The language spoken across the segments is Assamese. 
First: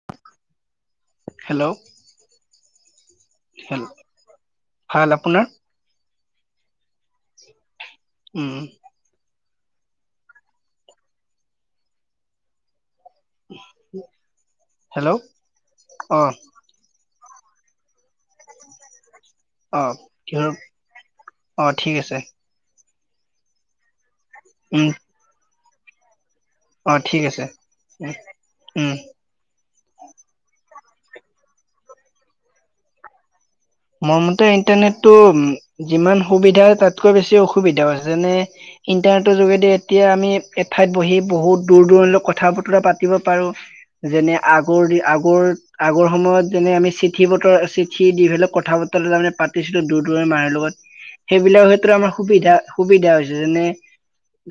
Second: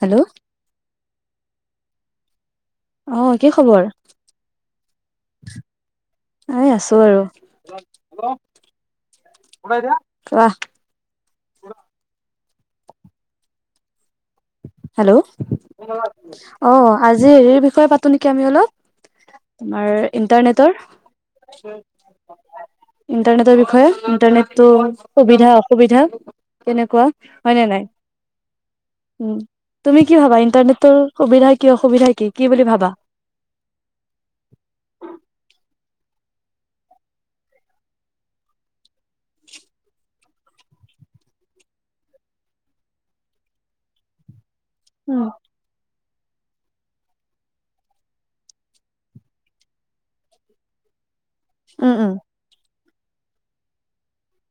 হেল্ল' হেল্ল' অহ কি হেল্ল' খবৰ? ভাল আপোনাৰ এ আছো আৰু উম কহ উ হেল্ল' অ আজি হেৰিৰ বিষয়ে পাতো নেকি আমি অলপ অ তোমাৰ কিহৰ ইন্টাৰনেটৰ অ ঠিক আছে ইণ্টাৰনেটৰ বিষয়ে ইটাৰনেটো উম সুবিধা সুবিধা অ ঠিক আছে উ উম উ তুমি কি ভাবা ইণ্টাৰনেটৰ সুবিধা কি অসুবিধা কি কি বুলি ভাবা মোৰ মতে ইণ্টাৰনেটটো যিমান সুবিধা তাতকৈ বেছি অসুবিধাও যেনে ইণ্টাৰনেটৰ যোগেদি এতিয়া আমি এঠাইত বহি বহুত দূৰ দূৰণলৈ কথা বতৰা পাতিব পাৰো যেনে- আগৰ দি উম আগৰ আগৰ সময়ত যেনে আমি চিঠি বতৰ চিঠি দি হ'লেও কত কথা বতৰাত তাৰ মানে পাতিছিলো দূৰ দূৰে মাএ লগত সেইবিলাকও হয়তো আমাৰ উম সুবিধা সুবিধা হৈছে যেনে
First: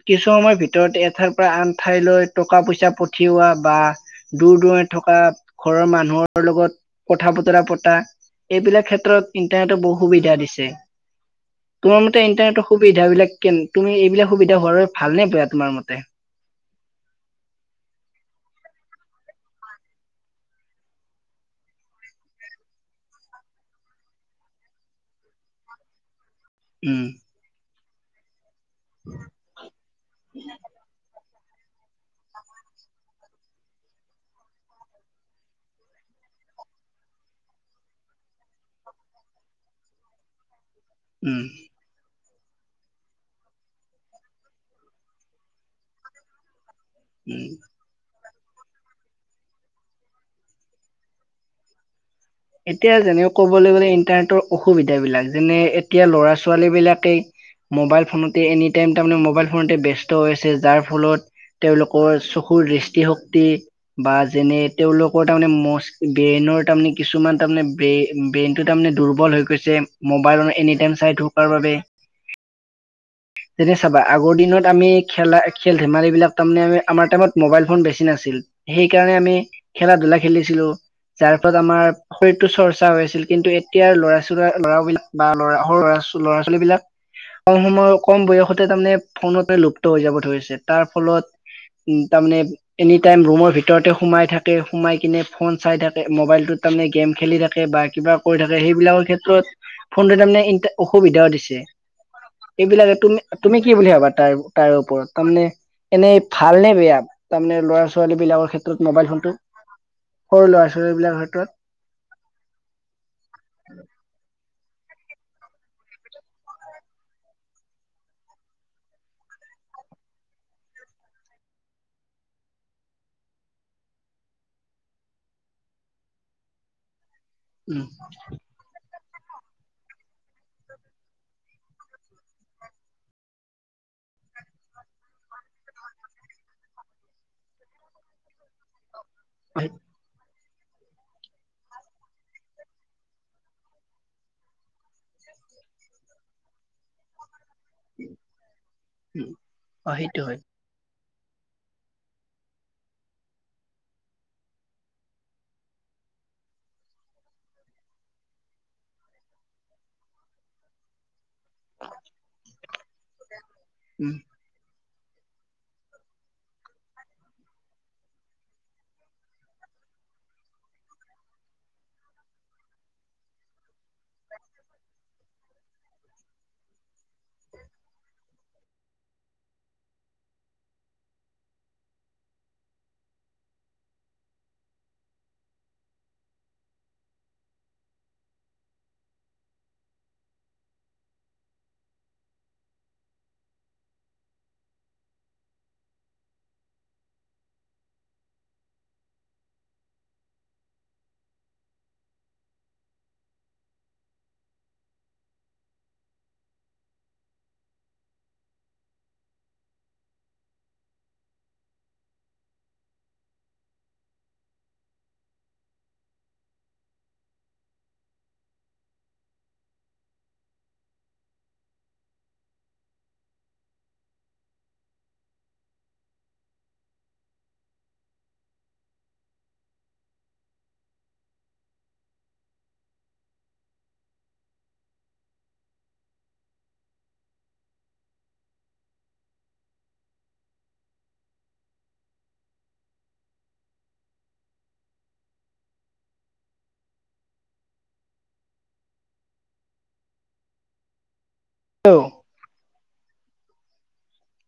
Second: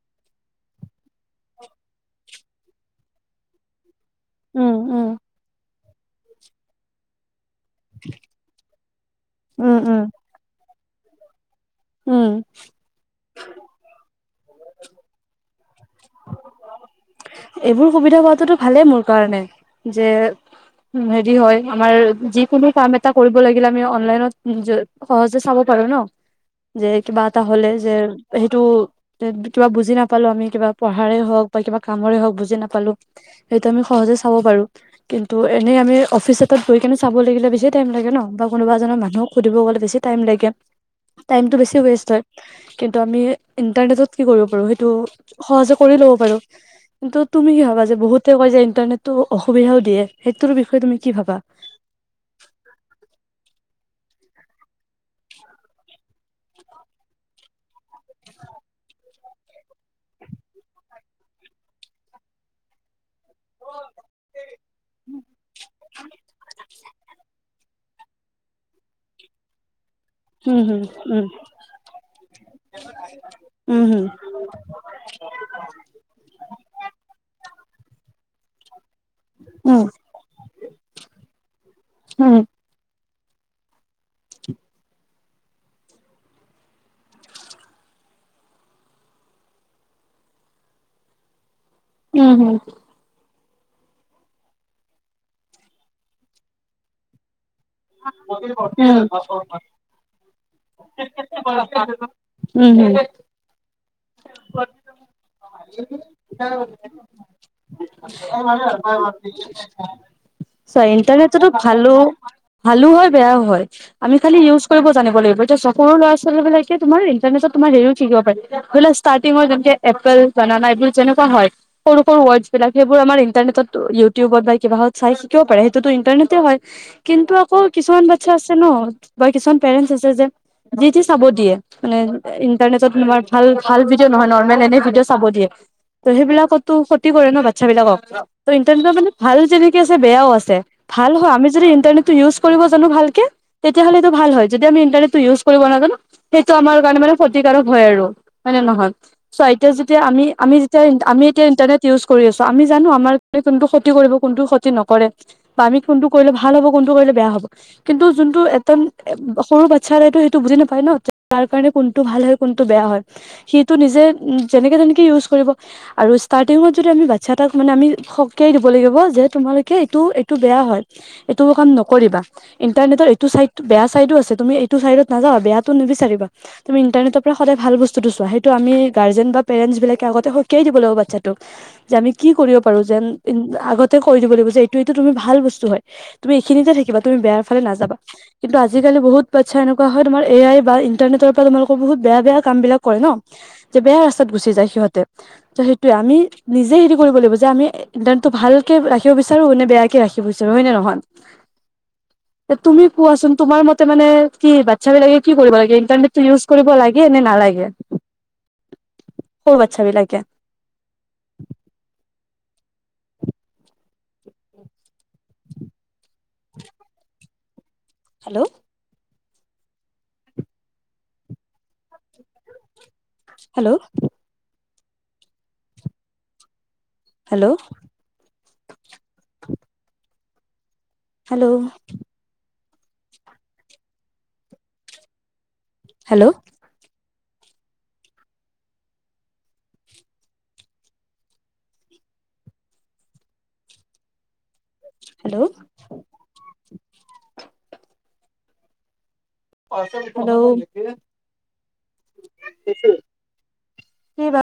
কিছু সময়ৰ ভিতৰত এঠাইৰ পৰা আন ঠাইলৈ টকা পইচা পঠিওৱা বা দূৰ উম উম দূৰে উম থকা ঘৰৰ মানুহৰ লগত কথা পত- পতা এইবিলাক ক্ষেত্ৰত উম ইণ্টাৰনেটত উম বহু সুবিধা দিছে যে তোমাৰ মতে উম ইণ্টাৰনেটৰ সুবিধা বিলাক কেন তুমি এইবিল সুবিধা হোৱাৰ বাবে ভালনে বেয়া তোমাৰ মতে? এইবোৰ সুবিধা পোৱাটোতো ভালেই মোৰ কাৰণে যে হেৰি হয় আমাৰ যিকোনো কাম এটা কৰিব লাগিলে আমি অনলাইনত সহজে চাব পাৰো ন যে উম, কিবা এটা হ'লে যে সেইটো কিবা বুজি নাপালো আমি কিবা পঢ়াৰে হওঁক বা কিবা কামৰে হক বুজি নাপালো সেইটো আমি সহজে চাব পাৰো কিন্তু এনেই আমি অফিচ এটাত গৈ কেনে চাব লাগিলে বেছিয়ে টাইম লাগে ন বা কোনোবা এজনক মানুহক সুধিব গলে বেছি টাইম লাগে উম, টাইমতটো বেছি ৱেষ্ট হয় কিন্তু আমি ইণ্টাৰনেটত কি কৰিব পাৰো সেইটো সহজে কৰি ল'ব পাৰো কিন্তু উম। তুমি কি ভাবা যে বহুত তেওঁ কয় যে ইণ্টাৰনেটটো অসুবিধাও দিয়ে সেইটোৰ বিষয়ে তুমি কি ভাবা এতিয়া যেনেক ক'বলৈ গ'লে ইন্টাৰনেটৰ অসুবিধাবিলাক যেনে এতিয়া ল'ৰা ছোৱালী বিলাকেই মোবাইল ফোনতে এনি টাইম তাৰমানে মোবাইল ফোনতে ব্যস্ত হৈ আছে যাৰ ফলত তেওঁলোকৰ চকুৰ দৃষ্টি হওক শক্তি বা যেনে তেওঁলোকৰ তাৰমানে ব্ৰেনৰ তাৰমানে কিছুমান তাৰমানে ব্ৰেইন ব্ৰেইনটো তাৰমানে দুৰ্বল হৈ গৈছে মোবাইলত উম এনি হুম টাইম চাই থকাৰ বাবে উম তেতিয়া উম হুম চাবা আগৰ দিনত আমি খেলা খেল ধেমালি বিলাক তাৰমানে আমি আমাৰ টাইমত মোবাইল ফোন বেছি নাছিল সেই কাৰণে আমি খেলা ধূলা খেলিছিলো যাৰ ফলত আমাৰ শৰীৰতটো উম চৰ্চা হৈ আছিল কিন্তু এতিয়াৰ ল'ৰা ছ ল'ৰাবিলাক বা ল'ৰা সৰু লৰা ল'ৰা ছোৱালী বিলাক কম সময়ৰ কম বয়সতে তাৰমানে ফোনতে লুপ্ত হৈ যাব ধৰিছে তাৰ ফলত উ উম উম তাৰমানে হুম এনি টাইম ৰুমৰ ভিত ৰতে সোমাই থাকে সোমাই কিনে ফোন চাই থাকে মোবাইলটোত তাৰমানে গেম খেলি থাকে বা কিবা কৰি থাকে সেইবিলাকৰ ক্ষেত্ৰত ফোনটো তামানে এনিটা অসুবিধাও দিছে উম উম এইবিলাক হুম তুমি তুমি কি বুলি ভাবা তাৰ তাৰ ওপৰত তাৰমানে এনেই ভাল নে বেয়া তাৰমানে ল'ৰা ছোৱালী বিলাকৰ চোৱা ক্ষেত্ৰত মোবাইল ফোনটো সৰু ল'ৰা ছোৱালী বিলাকৰ ক্ষেত্ৰত ইটাৰনেটতো ভালো ভালো হয় বেয়াও হয় আমি খালি ইউজ কৰিব জানিব লাগিব এতিয়া চক সৰু ল'ৰা ছোৱালী বিলাকে তোমাৰ ইণ্টাৰনেটত তোমাৰ হেৰিও শিকিব পাৰে ধৰি লোৱা ইষ্টাৰ্টিঙত যেনেকে এপল বানানা এইবোৰ যেনেকোৱা হয় সৰু সৰু ৱৰ্ডচ বিলাক সেইবোৰ আমাৰ ইণ্টাৰনেটত ইউটিউবত বা কিবাহত চাই শিকিব পাৰে সেইটোতো ইন্টাৰনেটে হয় কিন্তু আকৌ উম কিছুমান বাচ্ছা আছে ন বা কিছুমান পেৰেন্টছ আছে যে যি তি চাব দিয়ে মানে ইন্টাৰনেটত তোমাৰ ভাল ভাল ভিডিঅ' নহয় নৰ্মেল এনে ভিডিঅ' চাব দিয়ে ত' সেইবিলাকতো ক্ষতি কৰে ন বাচ্ছা বিলাকক ত ইন্টাৰনেটৰ মানে ভালো যেনেকে আছে বেয়াও আছে ভাল হয় আমি যদি ইণ্টাৰনেটটো ইউজ কৰিব জানো ভালকে তেতিয়াহ'লে এইটো ভাল হয় যদি আমি ইণ্টাৰনেটটো ইউজ কৰিব নাজানো সেইটো আমাৰ কাৰণে শত্ৰু ক্ষতিকাৰক হয় আৰু হয়নে নহয় চোৱা এতিয়া অ যেতিয়া সেইটো আমি হয় আমি যেতিয়া ইণ্টাৰ আমি এতিয়া ইন্টাৰনেট ইউজ কৰি আছো আমি জানো আমাৰ কোনটো ক্ষতি কৰিব কোনটো ক্ষতি নকৰে বা আমি কোনটো কৰিলে ভাল হ'ব কোনটো কৰিলে বেয়া হ'ব কিন্তু যোনটো এচাম সৰু বাচ্ছাৰেতটো সেইটো বুজি নাপায় ন তাৰ কাৰণে কোনটো ভাল হয় কোন টো বেয়া হয় সেই টো নিজে উম যেনেকে তেনেকে ইউজ কৰিব, আৰু ষ্টাৰ্টিঙত যদি আমি বাচ্ছা এটাক মানে আমি সকিয়াই দিব লাগিব যে, তোমালোকে এইটো এইটো বেয়া হয় এইটো কাম নকৰিবা। ইণ্টাৰনেটৰ এইটো চাই বেয়া চাইডো আছে তুমি এইটো চাইডত নাযাব বেয়াটো নিবিচাৰিবা তুমি ইন্টাৰনেটৰ পৰা সদায় ভাল বস্তু [unintelligible] সেইটো আমি গাজেনত বা প্ৰেৰেটচ বিলাকে আগতে শকীয়াই দিব লাগিব বাচ্ছোক। যে আমি কি কৰিব পাৰো, যে আগতে কৈ দিব লাগিব এইটোটো ত ভাল বস্তু হয়, তুমি এইখিনিতে থাকিবা তুমি বেয়া ফালে নাযাবা। কিন্তু আজালি বহুত বচ্ছা এনে হয় এ আই বা ইাৰনেটৰ পৰা বহুত বেয়া বেয়া কাম বিলাক কৰে ন বেয়া ৰাস্তাত গুচি যায় সিহঁতে। ত সেইটোয়ে আমি নিজে হেৰি কৰিব লাগিব যে আমি ইন্টাৰনেটটো ভালকে ৰাখিব বিচাৰো নে বেয়াকে ৰাখিব বিচাৰো হয় নে নহয়? তুমি কোৱাচোন তোমাৰ মতে মানে কি বাচ্ছা বিলাকে কি কৰিব লাগে? ইন্টাৰনেটটো ইউজ কৰিব লাগে নে নালাগে? সৰু বাচ্ছা বিলাকে। উ [inaudible] hello hello hello hello hello hello [unintelligible] hello উম [unintelligible] কি বা।